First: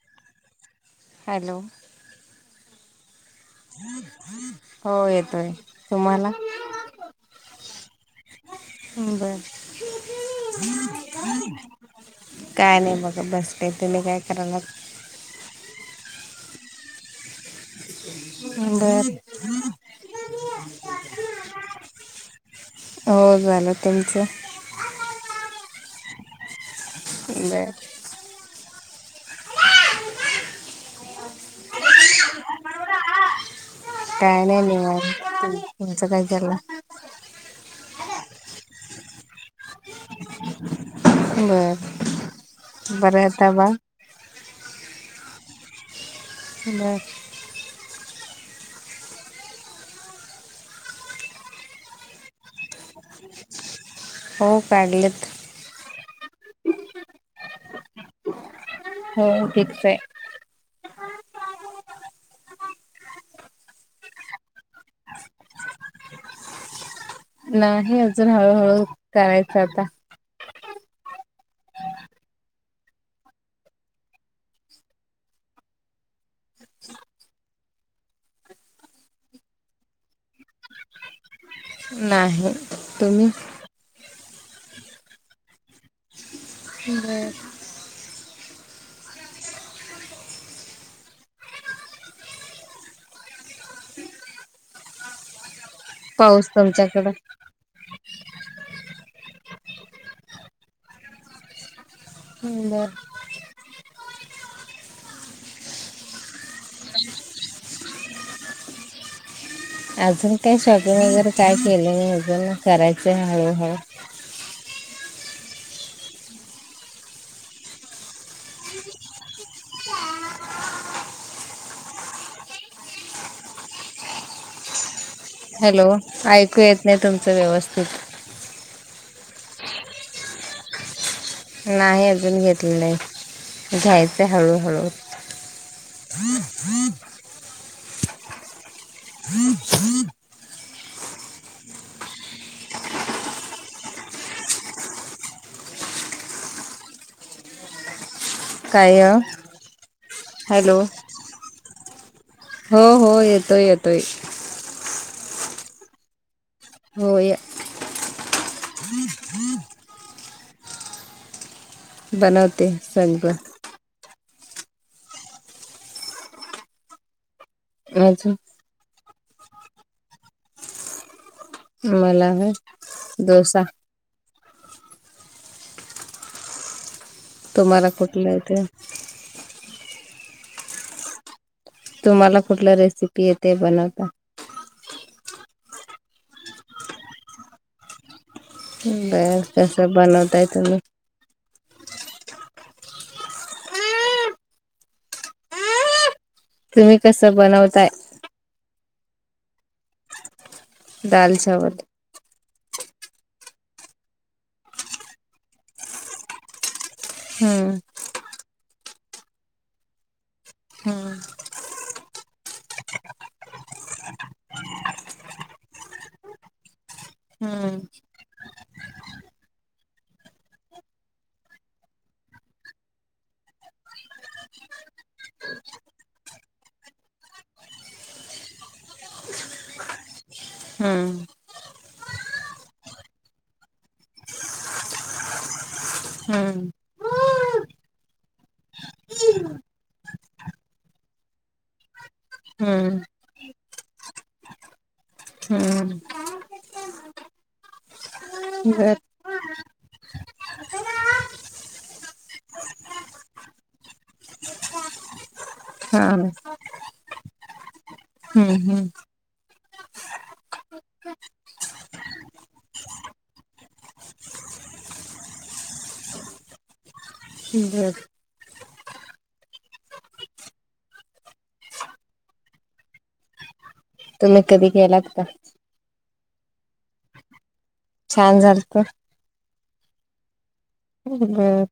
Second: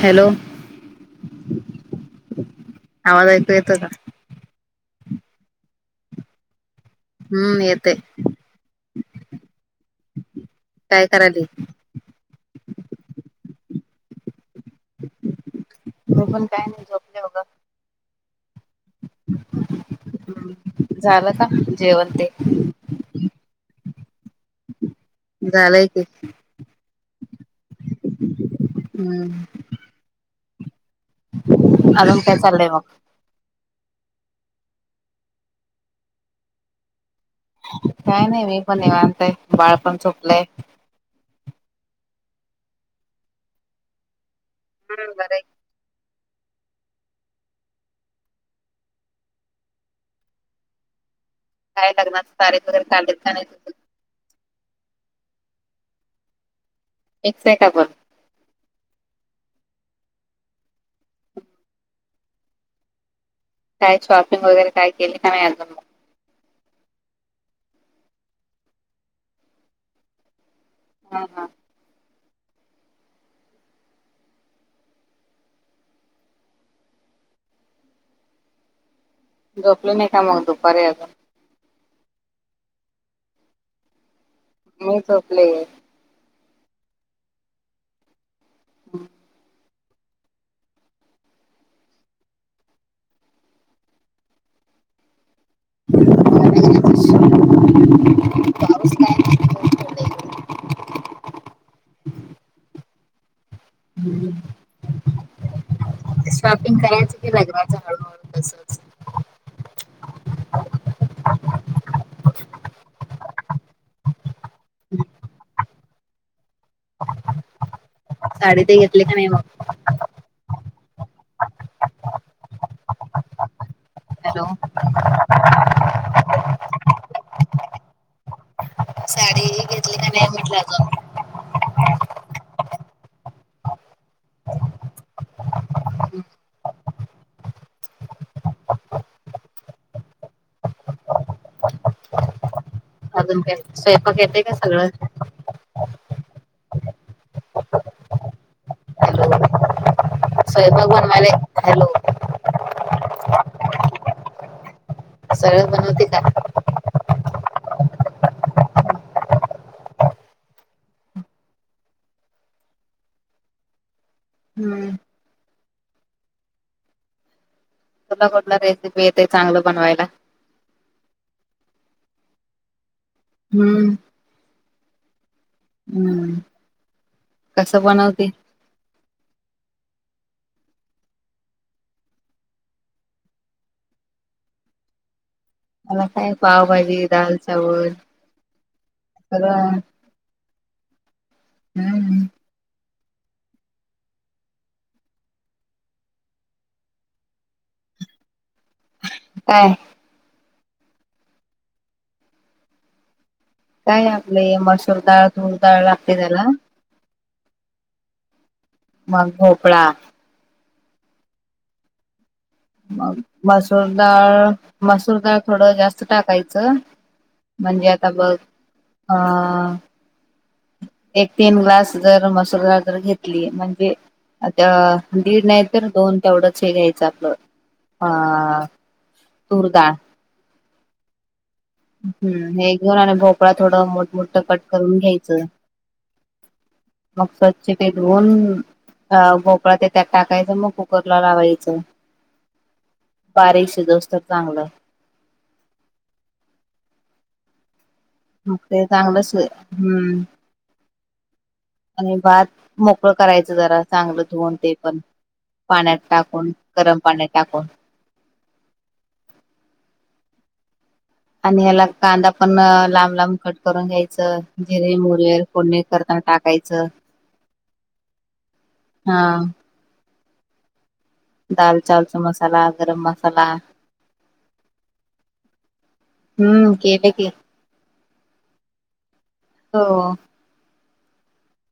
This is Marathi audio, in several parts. हॅलो हॅलो, आवाज ऐकू येतो का? होय, येतोय. तुम्हाला? हम्म येते हम्म, बराय. काय करायली काय नाही बघ बसले. तुम्ही काय करायलात? तो पण काय नाही बग. झालं का. जेवण ते? हो झालं. तुमचं? झालंय की. बर. हम्म. अलूनून काय चाल आहे मग. टय नाही मच कायला. काय नाही मी पण नि, निवांत बाळ पण झोपलाय. बरं बरंता ब बरो बर. म. काय लाग्नात, तारीख वगैरे काढले नाही. हो, काढलेत. एक सेकाब. हो ठीिकस आहे. काय शॉपिंग वगैरे काय केली का, नाय अजून मग नाही अजून हळूहळू करायचं आता. हां हां.. झोपले नाही का मग दुपारी अजून. नाही तुम्ही, मी झोपले इंग्रेड हम्. पाऊस तुमच्याकडं [inaudible] नाही. नबर [inaudible] शॉपिंग करायचं क लग्नाचं हळूहळू तसच. अजून काय शॉपिंग वगैरे काय केलं नाही अजून करायचं हळूहळू. साडे ते घेतले का नाही मग? हॅलो.. हॅलो ऐकू येत नाही तुमचं व्यवस्थित. साडी घेतली का नाही म्हटलं अजून. नाही अजून घेतले नाही घ्यायचं हळूहळू. हम हमम,, हम् हम्म [inaudible] अजून का स्वयंपाक येतय का सगळं. काय? हॅलो हॅलो स्वयंपाक बनवायला हॅलो. हो हो येतोय येतोय. सरळ बनवते का. हो. बनवते सगळ. हम्म तुला अजून कुठला रेसिपी येते चांगलं बनवायला. मला दोसा.. हम्म हम्म. कसं तुम्हाला बनवते कुठला आहे ते. तुम्हाला कुठला रेसिपी आहेेते बनवता. मला काय पावभाजी दाल चावल. बस सगळं बनतय त. हम्म तुम्ही कसं बनवताय. काय? दाल चचावल. काय आपलं मसूर डाळ ूळ डाळ लागते त्याला. हम्. मग भोपळा. हम्. मग मसूरडाळ मसूरडाळ थोडं जास्त टाकायचं. हम्म म्हणजे आता बघ अ. एक तीन ग्लास जर मसलदार जर घेतली म्हणजे आता दीड नाही तर दोन तेवढंच हे घ्यायचं आपलं अ. तूर दळ. हम्म हम् हे घेऊन आणि भोपळा थोडं मोठमोठ कट करून घ्यायचं. हम्म मग स्वच्छ पटवन. अ गोकळा ते त्यात टाकायचं मग कुकरला लावायचं. हम्म. बारीकशी दोसत चांगलं. हम्. ते बर चांगलंच हम्म. आणि भात मोकळं करायचं जरा चांगलं धुवन ते पण. पाण्यात हा टाकून गरम पाण्यात टाकून. हम्म हम्म. आणि ह्याला कांदा पण लांब लांब कट करून घ्यायचं जिरे मुरवेर. कोणी करताना टाकायचं. ठीक. हा. दाल चचावलचा मसाला गरम मसाला. तुम्ही कधी घ्यालात का? हम्म केले क. छान झालं तर हो. हमम.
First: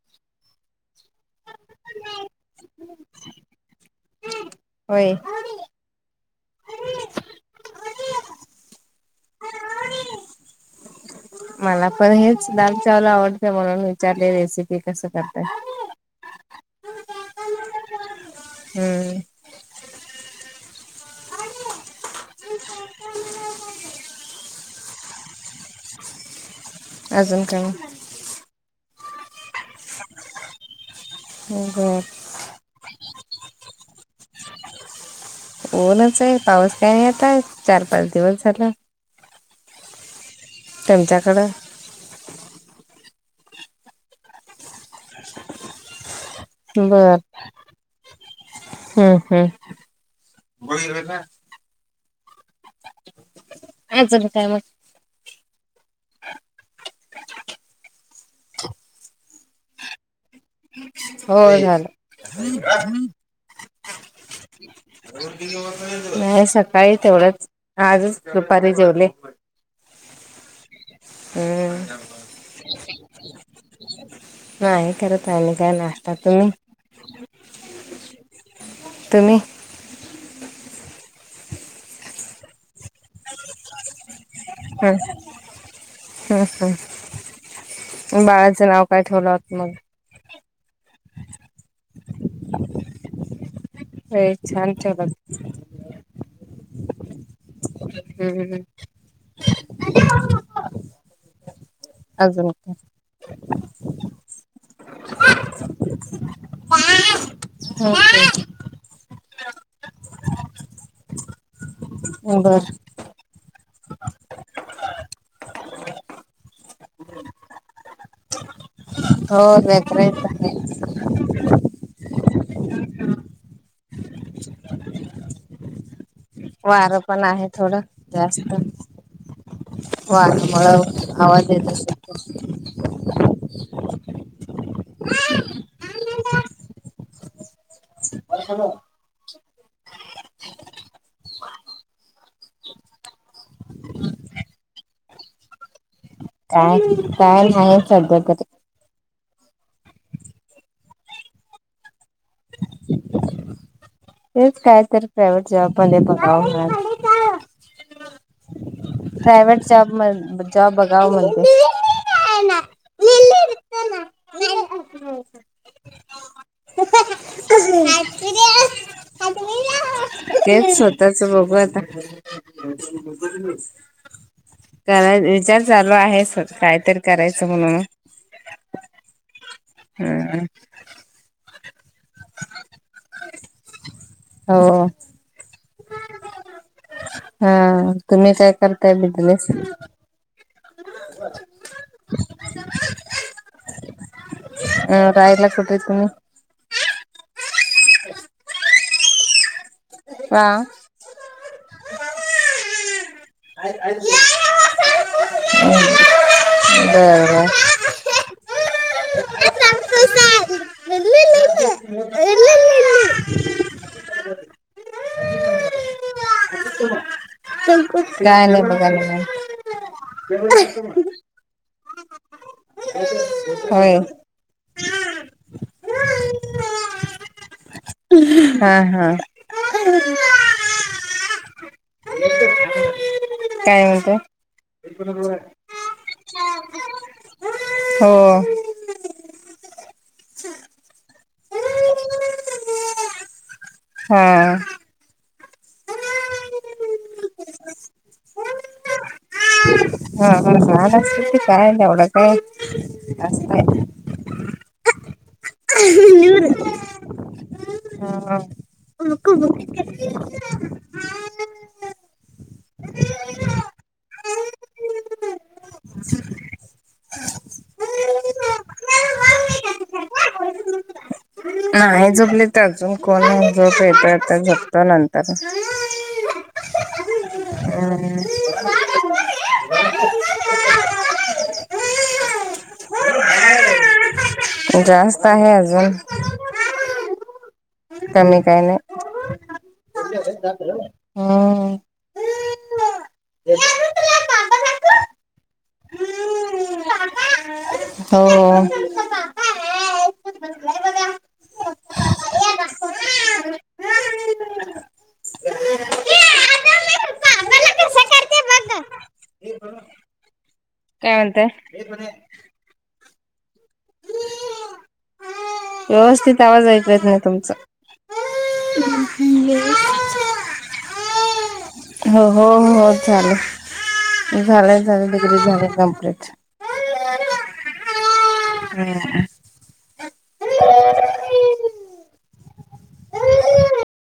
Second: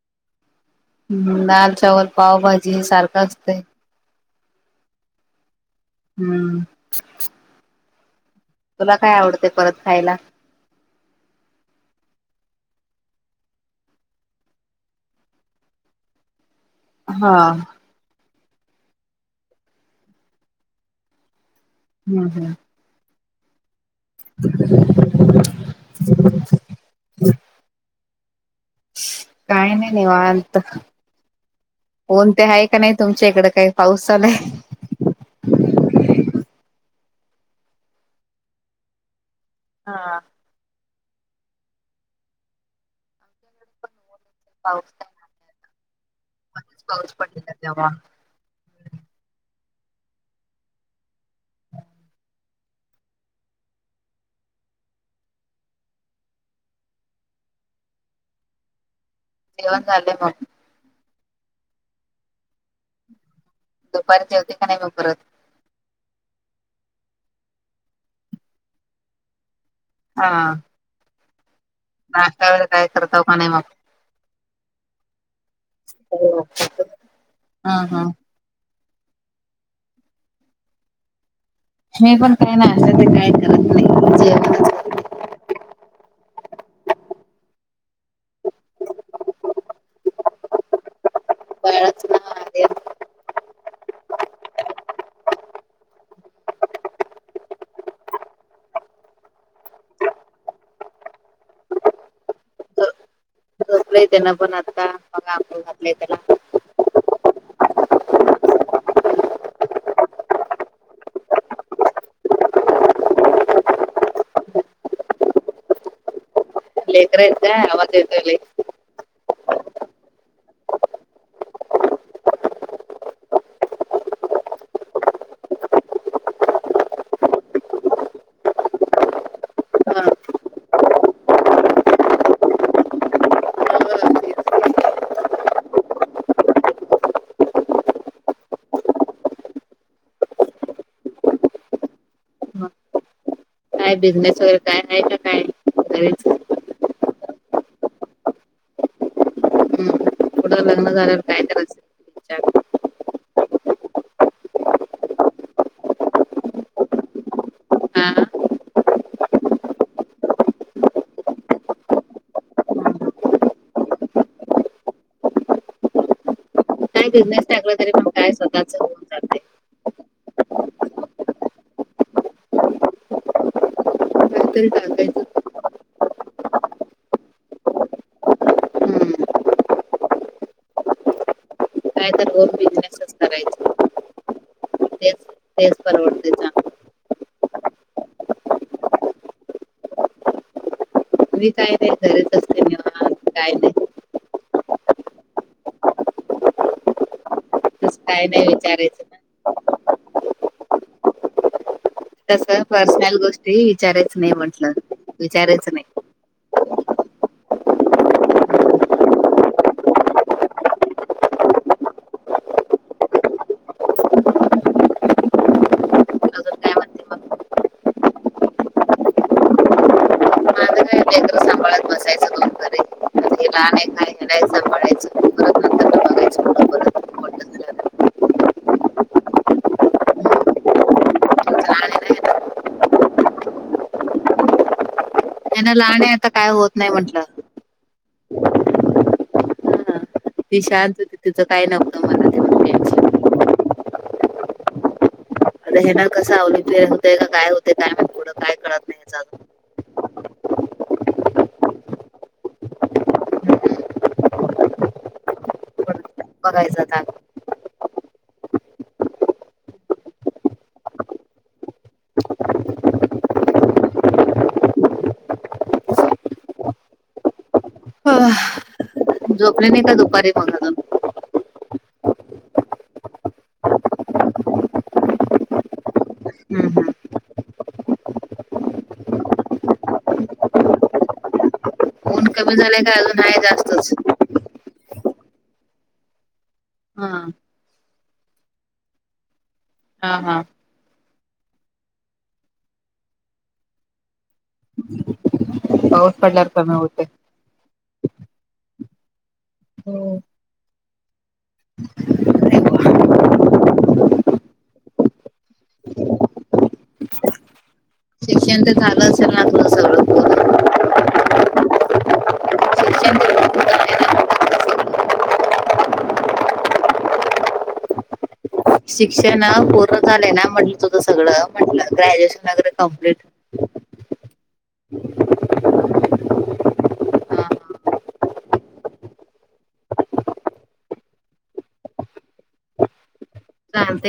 हम्म दाल चावल पावभाजी सारखा असतंय. होय. हम्म. तुला काय आवडते परत खायला. मला पण हेच दाल चावल आवडते म्हणून विचारले रेसिपी कसं करतय. हा. हम्. हम्म हम्. [unintelligible] अजून काही काही नाही नाही वात. ह् ह. कोण ते आहे का नाही तुमच्या इकड काही पाऊस चालाय. ओनच आहे पाऊस काय नाही आताय चार पाच दिवस झाला. हां. तमच्याकड पाऊ पडलेला तेव्हा बर हम्म हम्म. आजल काय मग देऊन झालेय मग हो झालं. दुपारी जेवती का नाहीग बर. नाही, सकाळी तेवढंच आजच दुपारी जेवले. हा. हम्म. नाश्त्या वे काय करताव का नाही मग. नाही करत आम्ही काय नाश्ता तुम्ही. हा हा. तुम्ही. मी पण काही नाही असं ते काय करत नाही. जेवणच हम. हम् हम्, बाळाचं नाव काय ठेवलं मग. बाळच ना अ छान ठेवलं. हम्म. अजून का. य त्याना पण आता बघा आपण घातलंय त्याला. प प [unintelligible] हो बर. अल् इत्र येत आवत् येतली. हो बके. वारं पण आहे, थोडं जास्त. मग वा मळ हवा देत. परथां म [unintelligible] काय बिझनेस वगैरे काय आहे. का काय करायच. काय काय नाही सध्या तरी. पुढं लग्न झाल्या वर काय त्यात. तेच काय तर प्रायव्हेट जॉबमध्ये बघा. हा प्रायव्हेट जॉब म जॉब बघाव म्हणजे. काय बिझनेस टाकलं तरी म्हण काय स्वतःच. जातंय. तेच स्वतःच बघू आता. काहीतरी कराय टाकायचं विचार चालू आहे. कायतरी करायचं म्हणून हम्म हम्म. काय तर होम बिजनेसच करायचा. हो. तेच परावडते. हा, तुम्ही काय करताय बिजनेस? मी काय नाही क. हा राहायला कुठे आहे तुम्ही. तस काय नाही बाई. चारेत. हा. तसं पर्सनल गोष्टी विचारायचं नाही. म्हंटलं विचारायचं नाही. बर बर. अजून काय म्हणते मग काय मग आणि काय. माझं लेकरं सांभाळत बसायचं दोन घरी आता हे लहान आहे होय काय ह्यालाही सांभाळायचं परत नंतर बघायचं पुढं परत मोठं झाल्यावर हा हा. लहान आहे ना काय म्हणतोय. त्यांना लहान आहे आता काय होत नाही म्हंटलं. हो. हा ती शांत होती तिचं काय नव्हत. हा. अर हेना कस वलिफे होतय काय होतेय काय म्हण एवढं काय कळत नाही. हा ह झाड कायल उडक असय. [unintelligible] बघायचं झालं. हा हा. हा. झोपल्याने का दुपारी मग अजून? नाही जपले त्या अजून कोणी झोप येत आता झपतो नंतर. हम्म. हम्म. हम्म. ऊन कमी झालेय का अजून आहे जास्तच? जास्त आहे अजून. हा. कमी काही नाही हा हा. हम्म. या. पाऊस पडल्यावर कमी होते. हो हो. हो. अरे वा. [unintelligible] शिक्षण झालं असेल ना? तुझं सगळं पूर्ण? काय म्हणताय. शिक्षण व्यवस्थित आवाज ऐकेत नाही तुमचा? शिक्षण पूर्ण झालेय ना म्हटलं तुझं सगळं म्हटलं हो हो ग्रॅज्युएशन वगैरे हो कम्प्लीट? चालेल. झालंय झालं डिग्री झालेय कमप्लीट. हा हा. ह. ह. चालत.